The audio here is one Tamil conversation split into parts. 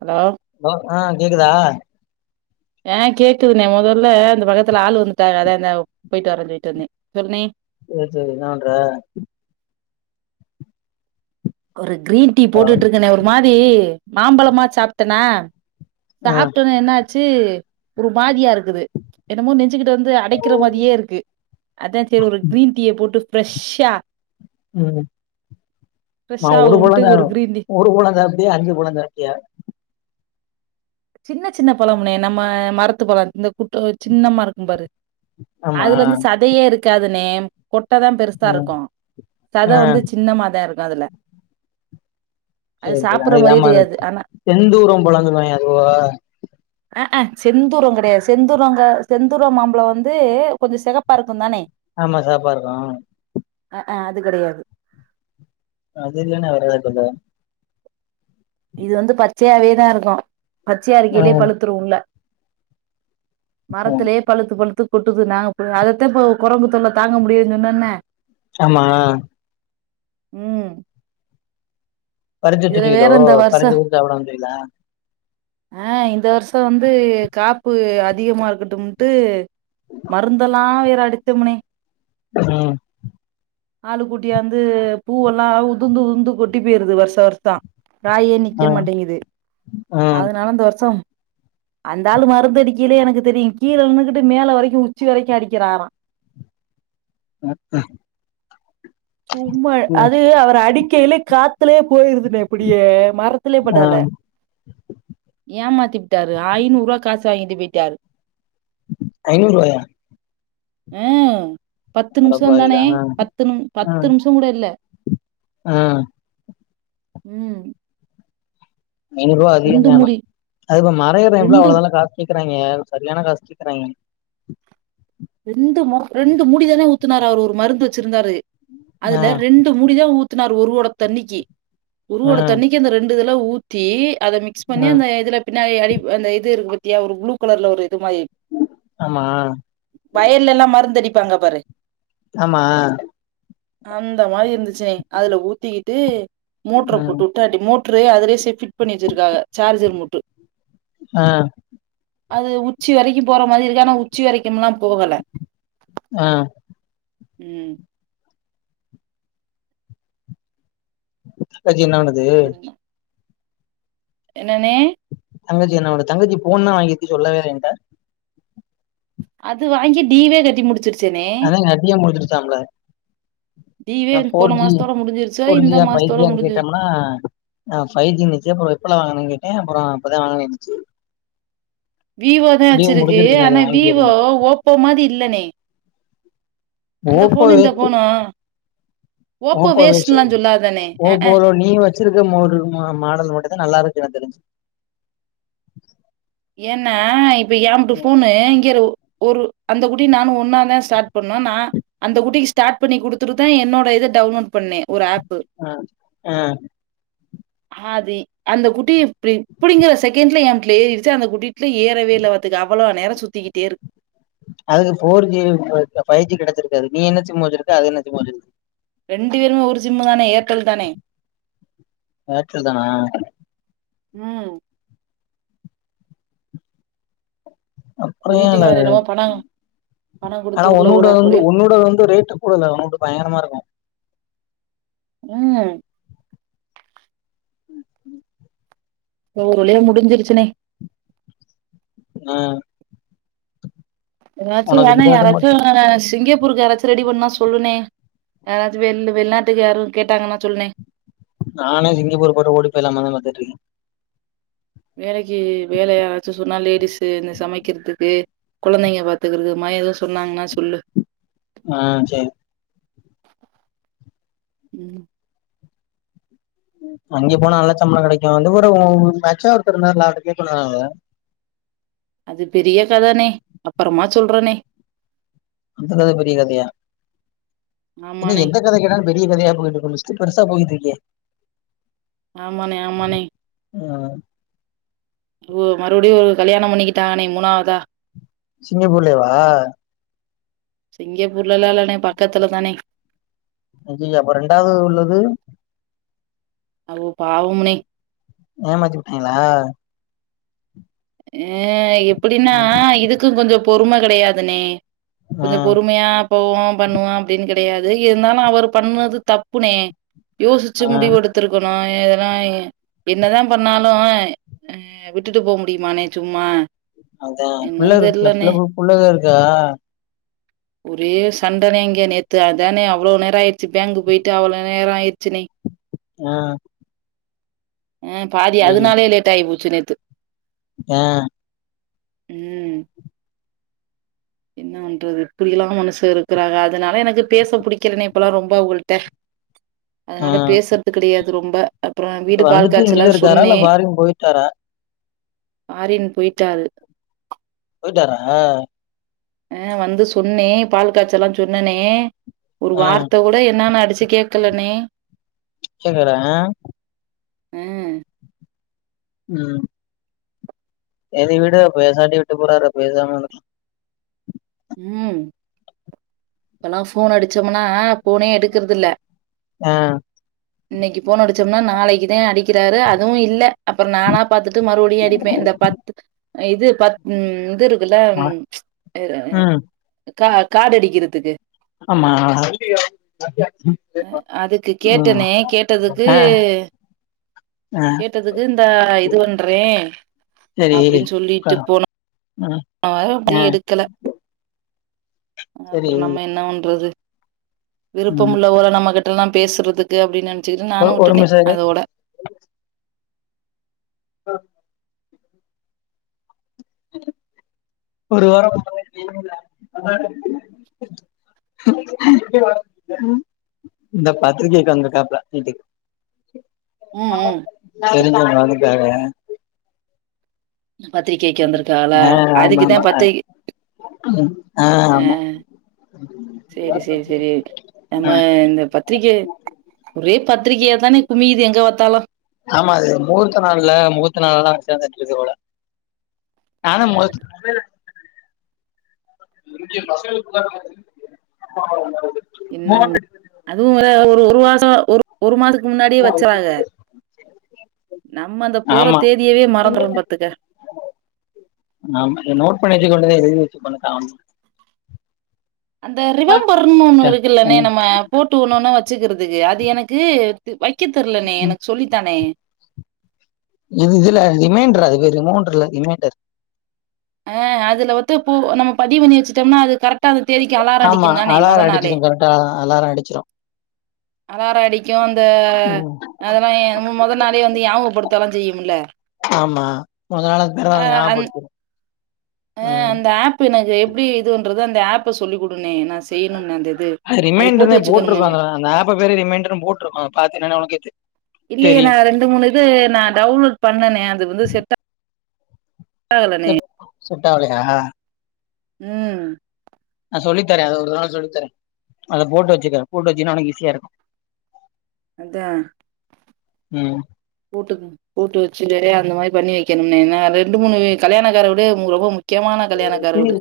அலோ ஹலோ ஆ கேக்குதா அ கேக்குதுண்ணே மொதல்ல அந்த பக்கத்துல ஆள் வந்துட்டாக அதா அந்த போயிட்டு வரேன் சொல்லிட்டு வந்தே சொல்ணே சேர் சேரி என்ன பண்ற ஒரு கிரீன் டீ ஆ போட்டுட்டு இருக்கணே ஒரு மாரி மாம்பழமா சாப்ட்டனா சாப்ட்டொனே என்னாச்சு ஒரு மாதியாரு க்குது என்னமோ நெஞ்சுக்கிட்ட வந்து அடைக்கிற மாதியே இருக்கு அதா சேரி ஒரு கிரீன் டீய போட்டு ஃப்ரஷ்ஷா ம் மா ஒரு ஃப்ரெஷ்ஷாவுன்ட்டு ஒரு பழந்தானோ கிரீன் டீ ஒரு பழோ சாப்டியா அஞ்சு பழோ சாப்டியா சின்ன சின்ன பழம்னே நம்ம மரத்து பழோ இந்த குட்டோ சின்னமா இருக்கும் பாரு ஆமா அதுலந்து சதையே இருக்காதுண்ணே கொட்டதா பெருசா ம் இருக்கு சத ஆ வந்து சின்னமாதா இருக்கு அதுல சேரி சேரி அது சாப்புட்ற மாரியே ஏமார தெரியாது ஆனா செந்தூரம் பழோன் சொல்லுவாய்ங்க அதுவா அ அ செந்தூரோ கெடையாது செந்தூரோங்க செந்தூரோ மாம்பழோ வந்து கொஞ்சோ செகப்பாருக்குந் தானே ஆமா செவப்பா இருக்கு அ அ அ அது கெடையாது அ அது இல்லனா வேற எத சொல்லுத இது வந்து பச்சையாவேதா இருக்கு பச்சையா ஆ இருக்கைலியே பழுத்துரு உள்ள ஆ மரத்துலியே பழுத்து பழுத்து கொட்டுது நாங்க போ அதத்த இப்ப கொரங்கு தொல்ல தாங்க முடியிலன் சொன்னொன்ன ஆமா ம் இதுல வேற பறச்சிட்ருக்கீலோ இந்த பறச்சு ஊத் சாப்ட வந்தீளா அ இந்த வர்ஷோ வந்து காப்பு அதிகமா இருக்கட்டும்ட்டு மருந்தெல்லா வேற அடித்தமுணே ம் ஆளு கூட்டியாந்து பூவெல்லா உதுந்து உதுந்து கொட்டி போயிருது வருஷா வருஷோ காயே ஆ நிக்க மாட்டேங்குது ஆ அதனால இந்த வருஷ அந்தாலு மருந்தடிக்கையிலே எனக்கு தெரியு கீழ நின்னுகிட்டு மேல வரைக்கு உச்சி வரைக்கு அடிக்கிறாரா ம் சும்மா அது அவர் அடிக்கையிலே காத்துலே போயிருதுனே அப்படியே மரத்திலே ஆ படல ஏமாத்திபுட்டாரு ஐநூறு ரூவா காசு வாங்கிட்டு பேய்ட்டாரு ஐநூறுவாயா அ பத்து நிமிஷோ தானே அடப்பாவிகளா ஆ பத்து ந ஆ பத் ஆ ம் ஐநூரூவா அதிகோ ரெண்டு தா ஆனா மூடி அது இப்ப மரோ ஏற எல்லா ரெண்டு அவ்ளோதல்லா காசு கேக்குறாய்ங்க சரியான காசு கேக்குறாய்ங்க ரெண்டு ம ரெண்டு முடிதானே ஊத்துனாரு அவரு ஒரு மருந்து வச்சிருந்தாரு ஆ அதுல ரெண்டு முடி தா ஊத்துனாரு ஒரு ஓட தண்ணிக்கு ஒரு ஆ ஓட தண்ணிக்கு அந்த ரெண் டு இதல்லா ஊத்தி அத மிக்ஸ் பண்ணி ஆ அந்த இதுல பின்னாடி அடி அந்த இது இருக்கு பாத்தியா ஒரு ப்ளு கலர்ல ஒரு இது ஆமா வயல்ல எல்லா மருந்தடிப்பாங்க பாரு ஆமா அந்த மாரி இருந்துச்சுனே அதுல ஊத்திக்கிட்டு மோட்ர ம் போட்டு விட்டாட்டி மோ ட்ரே அதலே ச ஃபிட் பண்ணி வச்சிருக்காக சார்ஜர் மூட்டு அ அது உச்சி வரைக்கு போற மாறி இருக்கு ஆனா உச்சி வரைக்கும்ல்லா போகல ஆ ம் அத்தாசி என்ன பண்ணுது என்னன்னே தங்கச்சி என்ன பண் தங்கச்சி போன்லா வாங்கிருக்கு சொல்லவே இல்ல என்ட்ட அது வாங்கி டீவே கட்டி முடிச்சிரு அதாங்க அப்பியே முடிஞ்சிருச்சாம்ல டீவே போன மாசத்தோட முடிஞ் ஃபோர் ஜியா ஃபைவ் ஜியனு கேட்டோம்னா ஃபைவ் ஜிணுச்சு அப்பறம் எப்பல வாங்குனே கேக்குது ஏன் அப்புறம் அப்பதா வாங்கனேச்சு விவோ தா வச்சிருக்கு ஆனா இது வாங்கி விவோ அப்டின்னுச்சு ஓப்போ மாதிரி இல்லனே அந்த ஓப்போ போனு இந்த வேஸ்ட் போனா ஓப்போ வச்சு அ ஓப்போல நீ வச்சிருக்க மாடல் மட்டு தா நல்லா இருக்கு என்ன தெரிஞ்சு ஏன்னா இப்ப ஏம்புட்டு போனு இங்கயரு ஒரு அந்த குட்டி நானு ஒன்னா தா ஸ்டார்ட் பண்ணோ நா அந்த குட்டிக்கு ஸ்டார்ட் பண்ணி கொடுத்துட்டு தா என்னோட இது டவுன்லோட் பண்ணே ஒரு ஏப் ஆ ஆ ஆதி அந்த குட்டி இப்படி இப்படிங்கிற செகண்ட்ல என்டல ஏறிடுச்சு அந்த குட்டி ஏறவே இல்ல பாத்துக்க அவ்வளோ நேரம் சுத்திக்கிட்டே இருக்கு அதுக்கு ஃபோர் ஜி ஃபைவ் ஜி கிடைச்சிருக்காது நீ என்ன சிம் வச்சிருக்க அது என்ன சிம் வச்சிருக்கு ரெண்டு பேருமே ஒரு சிம்மு தானே ஏர்டெல் தானே ஏர்டெல் தானா உம் அப்புற ஏ இல்ல வீட்டுக்கார என்னமோ பண்ணாங்க ஆனா ஒன்னுட வந்து உன்னுட வந்து ரேட்ட கூடல ஒன்னுட்டு பயங்கரமா இருக்கு உம் ஹ ஒரு வழியா முடிஞ்சிருச்சுனே ஆஹ் ஏதாச்சும் ஏன்னா மட்டு யாராச்சும் சிங்கப் பூருக்கு யாராச்சும் ரெடி பண்ண சொல்லுனே யாராச்சும் வெள் வெளிநாட்டுக்கு யாராச்சும் கேட்டாங்கன்னா சொல்லுனே நானே சிங்கப்பூர் போயிட்டு ஓடிப்போயில்லாமா பாத்துட்டு இருக்கேன் வேலைக்கு வேலை யாராச்சும் சொன்னா லேடிஸ் இந்த சமைக்கிறதுக்கு குழந்தைங்க பாத்துக்கறது ம ஏதோ சொன்னாங்கன்னா சொல்லு ஆஹ் சரி உம் அங்கே போனா நல்லா சம்பளம் கிடைக்கும் வந்து ஒரு மச்சான் ஒருத்தர் இருந்தார் இல்ல அவர்ட கேக்கவேண்டியது தானே அது பெரிய கதனே அப்புறமா சொல்றனே அந்த கதை பெரிய கதையா இன்ன ஆமாண்ணே, எந்த கதை கேட்டாலு பெரிய கதையா போயிட்டு இருக்கு லிஸ்ட் பெருசா போயிட்டு இருக்கே ஆமானே ஆமானே உஹ் மறுபடியும் ஒரு கல்யாணம் பண்ணிக்கிட்டாங்கனே மூணாவதா சிங்கப்பூர்லேயேவா சிங்கப்பூர்லலாம் இல்லன்னே பக்கத்துல தானே அய்யய்ய அப்போ ரெண்டாவது உள்ளது அவு பாவம்னே ஏமாத்தி புட்டீங்களா அஹ எப்படின்னா இதுக்கும் கொஞ்சம் பொறுமை கிடையாதுனே கொஞ்சம் ம் பொறுமையா போவோம் பண்ணுவோம் அப்படின்னு க கிடையாது இருந்தாலும் அவர் பண்ணது தப்புனே யோசிச்சு ஆ முடிவு எடுத்திருக்கணும் என்னதான் பண்ணாலும் அஹ் விட்டுட்டு போக முடியுமானே சும்மா அதான் பிள்ள என்னன்னு இருக்குல்ல தெரியலண்ணே! பிள்ளைக்கு புள்ளைளா இருக்கா ஒரே சண்டனே இங்க நேத்து அதானே அவ்வளவு நேரம் ஆயிடுச்சு பேங்கு போயிட்டு அவ்வளவு நேரம் ஆயிச்சுனே ஆஹ் ஹ் பாதி அதனாலே லேட்டாகி போச்சு நேத்து ஆஹ் உம் என்ன பண்றது இப்படி எல்லாம் மனுச இருக்கறாங்க அதனால எனக்கு பேச புடிக்கலனே இப்பல்லாம் ரொம்ப அவங்கள்ட்ட ஆ அதனால பேசுறது கெடயாது ரொம்ப அப்பறம் வீடு பால் வந்துட்டு காய்ச்ச இங்கதா எல்லாம் இருக்காரா சொன்னே இல்ல ஃபாரின் போயிட்டாரா ஃபாரின் பொயிட்டாரு போயிட்டாரா அஹ் வந்து சொன்னே பால் காய்ச்ச எல்லா சொன்னனே ஒரு ஆ வார்த்தை கூட என்னன்னு அடிச்சு கேக்கலனே கேட்கல அஹ் ம் உம் செரி விடு பேசாட்டி விட்டு போறரு பேசாம இரு உம் இப்பல்லாம் போன் அடிச்சோம்னா போனே எடுக்கறதில்ல ஆஹ் இன்னைக்கு போனடிச்சோம்னா நாளைக்குதான் அடிக் கிராரு அதுவும் இல்ல அப்பறம் நானா பாத்துட்டு மறுபடியும் அடிப்பேன் இந்த பத்து இது பத் இது இருக்குல்ல ஆ, ம் கா கார்டு அடிக்கிறதுக்கு ஆமா அதுக்கு ம் கேட்டனே கேட்டதுக்கு ஆ ஆ கேட்டதுக்கு இந்தா இது பண்றே சரி அப்படின் சொல்லிட்டு உக்காரு போனு ம் அ அப்டே ஆ எடுக்கல அ சரி அப்பறம் நம்ம என்ன பண்றது விருப்பம் ம் உள்ள போல நம்ம கிட்டல்லாம் பேசுறதுக்கு அப்டின் செரின் ஒரு நானு ஒரு வுட்டுட்டே நிமிஷோ இரு அதோட [inaudible] ஒரு வாரோ [inaudible] இந்த பத்ரிக்க வெக்க வந்துருக்காப்லா வீட்டுக் ம் ம் தெரிஞ்சவங்க அதுக்காக பத்திரிக்க வெக்க வந்திருக்கால ஆ அதுக்குதா பத்திரிக் [unintelligible] அ ஆ ஆமா சேரி சேரி சேரி நம்ம ம் இந்த பத்ரிக்கே ஒரே பத்திரிகியா தானே குமியுது எங்க பாத் ஆமா அது முகூர்த்த நாள்ல முகூர்த்த நாளெல்லா சேந்துட்ருக்கு போல ஆனா [inaudible] இங்க பசங்களுக் வேற மாரி [inaudible] இன்ன [unintelligible] அதுவு ஒரு ஒரு ஒரு மாசோ ஒரு ஒரு மாசத் கும் முன்னாடியே வச்சாக நம்ம அந்த போற ஆமா தேதியேவே மறந்துறோ பாத்துக்க ஆமா நோட் பண்ணி வச்சுக்க வேண்டித [inaudible] அந்த ரிவம்பர்ன்னு ஒன்னு இருக்குல்லண்ணே ம் நம்ம போட்டு ஒன்னொன்னா வச்சுக்கிறதுக்கு அது எனக்கு து வை க்க தெர்லணே எனக் சொல்லி தாணே இது இதுல ரிமைண்டர் அது பேரு ரிமோண்ட்ரு இல்ல ரிமைண்டர் அ அதுல வத்து பு நம்ம பதிவ் பண்ணி வெச்சுட்டோம்னா அது கரெக் டா அந்த தேதிக்கு அலார ஆமா அடிக்குந்தானே மொத அலாரம் நாளே அடிச்சிரு கரெக்டா அலாரம் அடிச்சிரு அலார அடிக்கு அந்த ம் அதெல்லா எ மு மொத நாளே வந்து ஞாபக படுத்தெல்லா செய்யும்ல ஆமா மொத நாளே பிறந்தநாள் ஞாபடுத்திரு அ அந்த ஆப்பு எனக்கு எப்டி இது பண்றது அந்த ஆப்பு சொல்லி குடுணே நா செய்யணு அது ரிமைண்டர் தே போட்ருக்கோ அந்த அந்த ஆப்பு பேரே ரிமைண்டருன் போட்ருக்கோ அ பாத்தீனன உனக்கே தெ இல்லையே நா ரெண்டு மூணு இது நா டவுன்லோட் பண்ணணே அது வந்து செட்டா செட் செட் ஆவ்லயா ம் சொல்லித்தரே அத ஒரு நாள் சொல்லித்தரே அத போட்டு வெச்சுக்கறே போட்டு வெச்சின்னா உனக் ஈஸியா இருக்கு அதா ம் போட்டு போட்டு வெச்சுட்டு வேற அந்த மாரி பண்ணி வெக்கணும்ணே ஏனா ரெண்டு மூணு கல்யாணக்கார வீடு மு ரொம்ப மு க்மான கல்யாணோ அது [inaudible] ஜயோ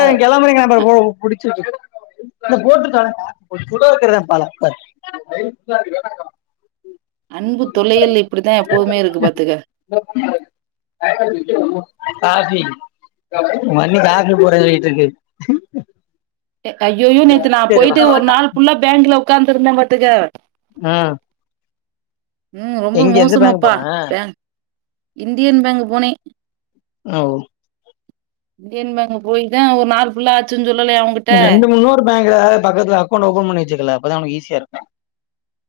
அ நா கெளம்புறேங்க அப்புற போ புடிச்சுட்ருக் [inaudible] அன்பு தொல்லைகள் இப்படித்தா எப்போதுமே இருக்கு பாத்துக்க [inaudible] மண்ணி காக்க போறது வீட்டுக்கு டே அய்யொய்யோ நேத்து நா போய்ட்டு ஒரு நாள் ஃபுல்லா பேங்க்ல உக்காந்ட்ருந்த பாத்துக்க அ ம் ரொம்ப மோசமாப்பா போன பேங் இந்தியன் பேங்க் போனே அ ஒ இந்தியன் பேங்க் போய் தா ஒரு நாளு ஃபுல்லா ஆச்சு ரெண்டு மு இன்னோரு பேங்குல பக்கத்ல அக்கௌண்ட் ஓபன் பண்ணி வெச்சுக்கல அப்பதா உனுக்கு ஈஸியா இருக்கு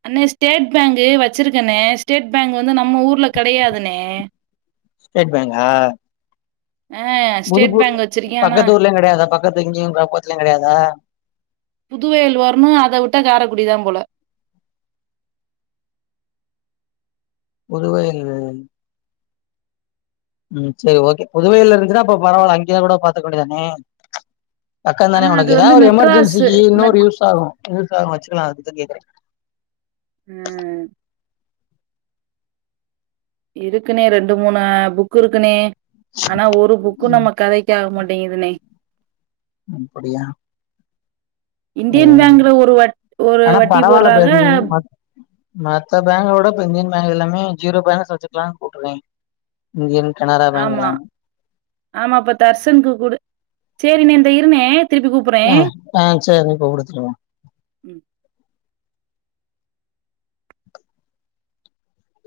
அண்ண ஸ்டேட் பேங்க் வெச்சிருக்கண்ண ஸ்டேட் பேங்க் வந்து நம்ம ஊர்ல கெடையாதுண புதுபூர் பக்கத்தூர்லயு கெடையாதா பக்கத்து இங்கியு பக்கத்துலயு கெடையாதா புதுவையில் வரணு அத விட்டா காரகுடிதான் போல புதுவையில் இல்லைங்கண்ண ம் செரி ஓகே புதுவையில இருந்ச்சுன்னா அப்ப பரவால அங்கயே கூட பாத்துக்க வேண்டியதுதானே பக்கந் தானே ஆனா அது உனக்கு வந்து எதாவது மெட்ராஸு எமர்ஜென்சிக்கு இன்னொரு மெட் யூஸ் ஆகு வெச்சுக்கலாங் வெச்சுக்கலாங் அதுக்குதான் கேக்குறே ம் இருக்குணே ரெண்டு மூணு புக் இருக்குணே ஆனா ஒரு புக்கு ம், நம்ம கதைக்கு ஆக மாட் டேங்குதுணே அப்படியா அதனால இண்டியன் ஒன்னுல்ல பேங்க்ல ஒரு வட் ஒரு ஆனா வட்டி பரவால போடுறாங்க. [unintelligible] மத்த பேங்க விட இப்ப இந்தியன் பேங்க் எல்லாமே ஜீரோ பேலன்ஸ் வெச்சுக்கலானு போட்டுருக்காங்ய் இந்தியன் கனரா பேங்க் ஆமா எல்லாமே ஆமா இப்ப தர்சனுக்கு கூட சேரி ணே இந்தா இருணே ஆ ஆ சேரி நீங்க கூப்பிடுங்க திரும்ப ம்.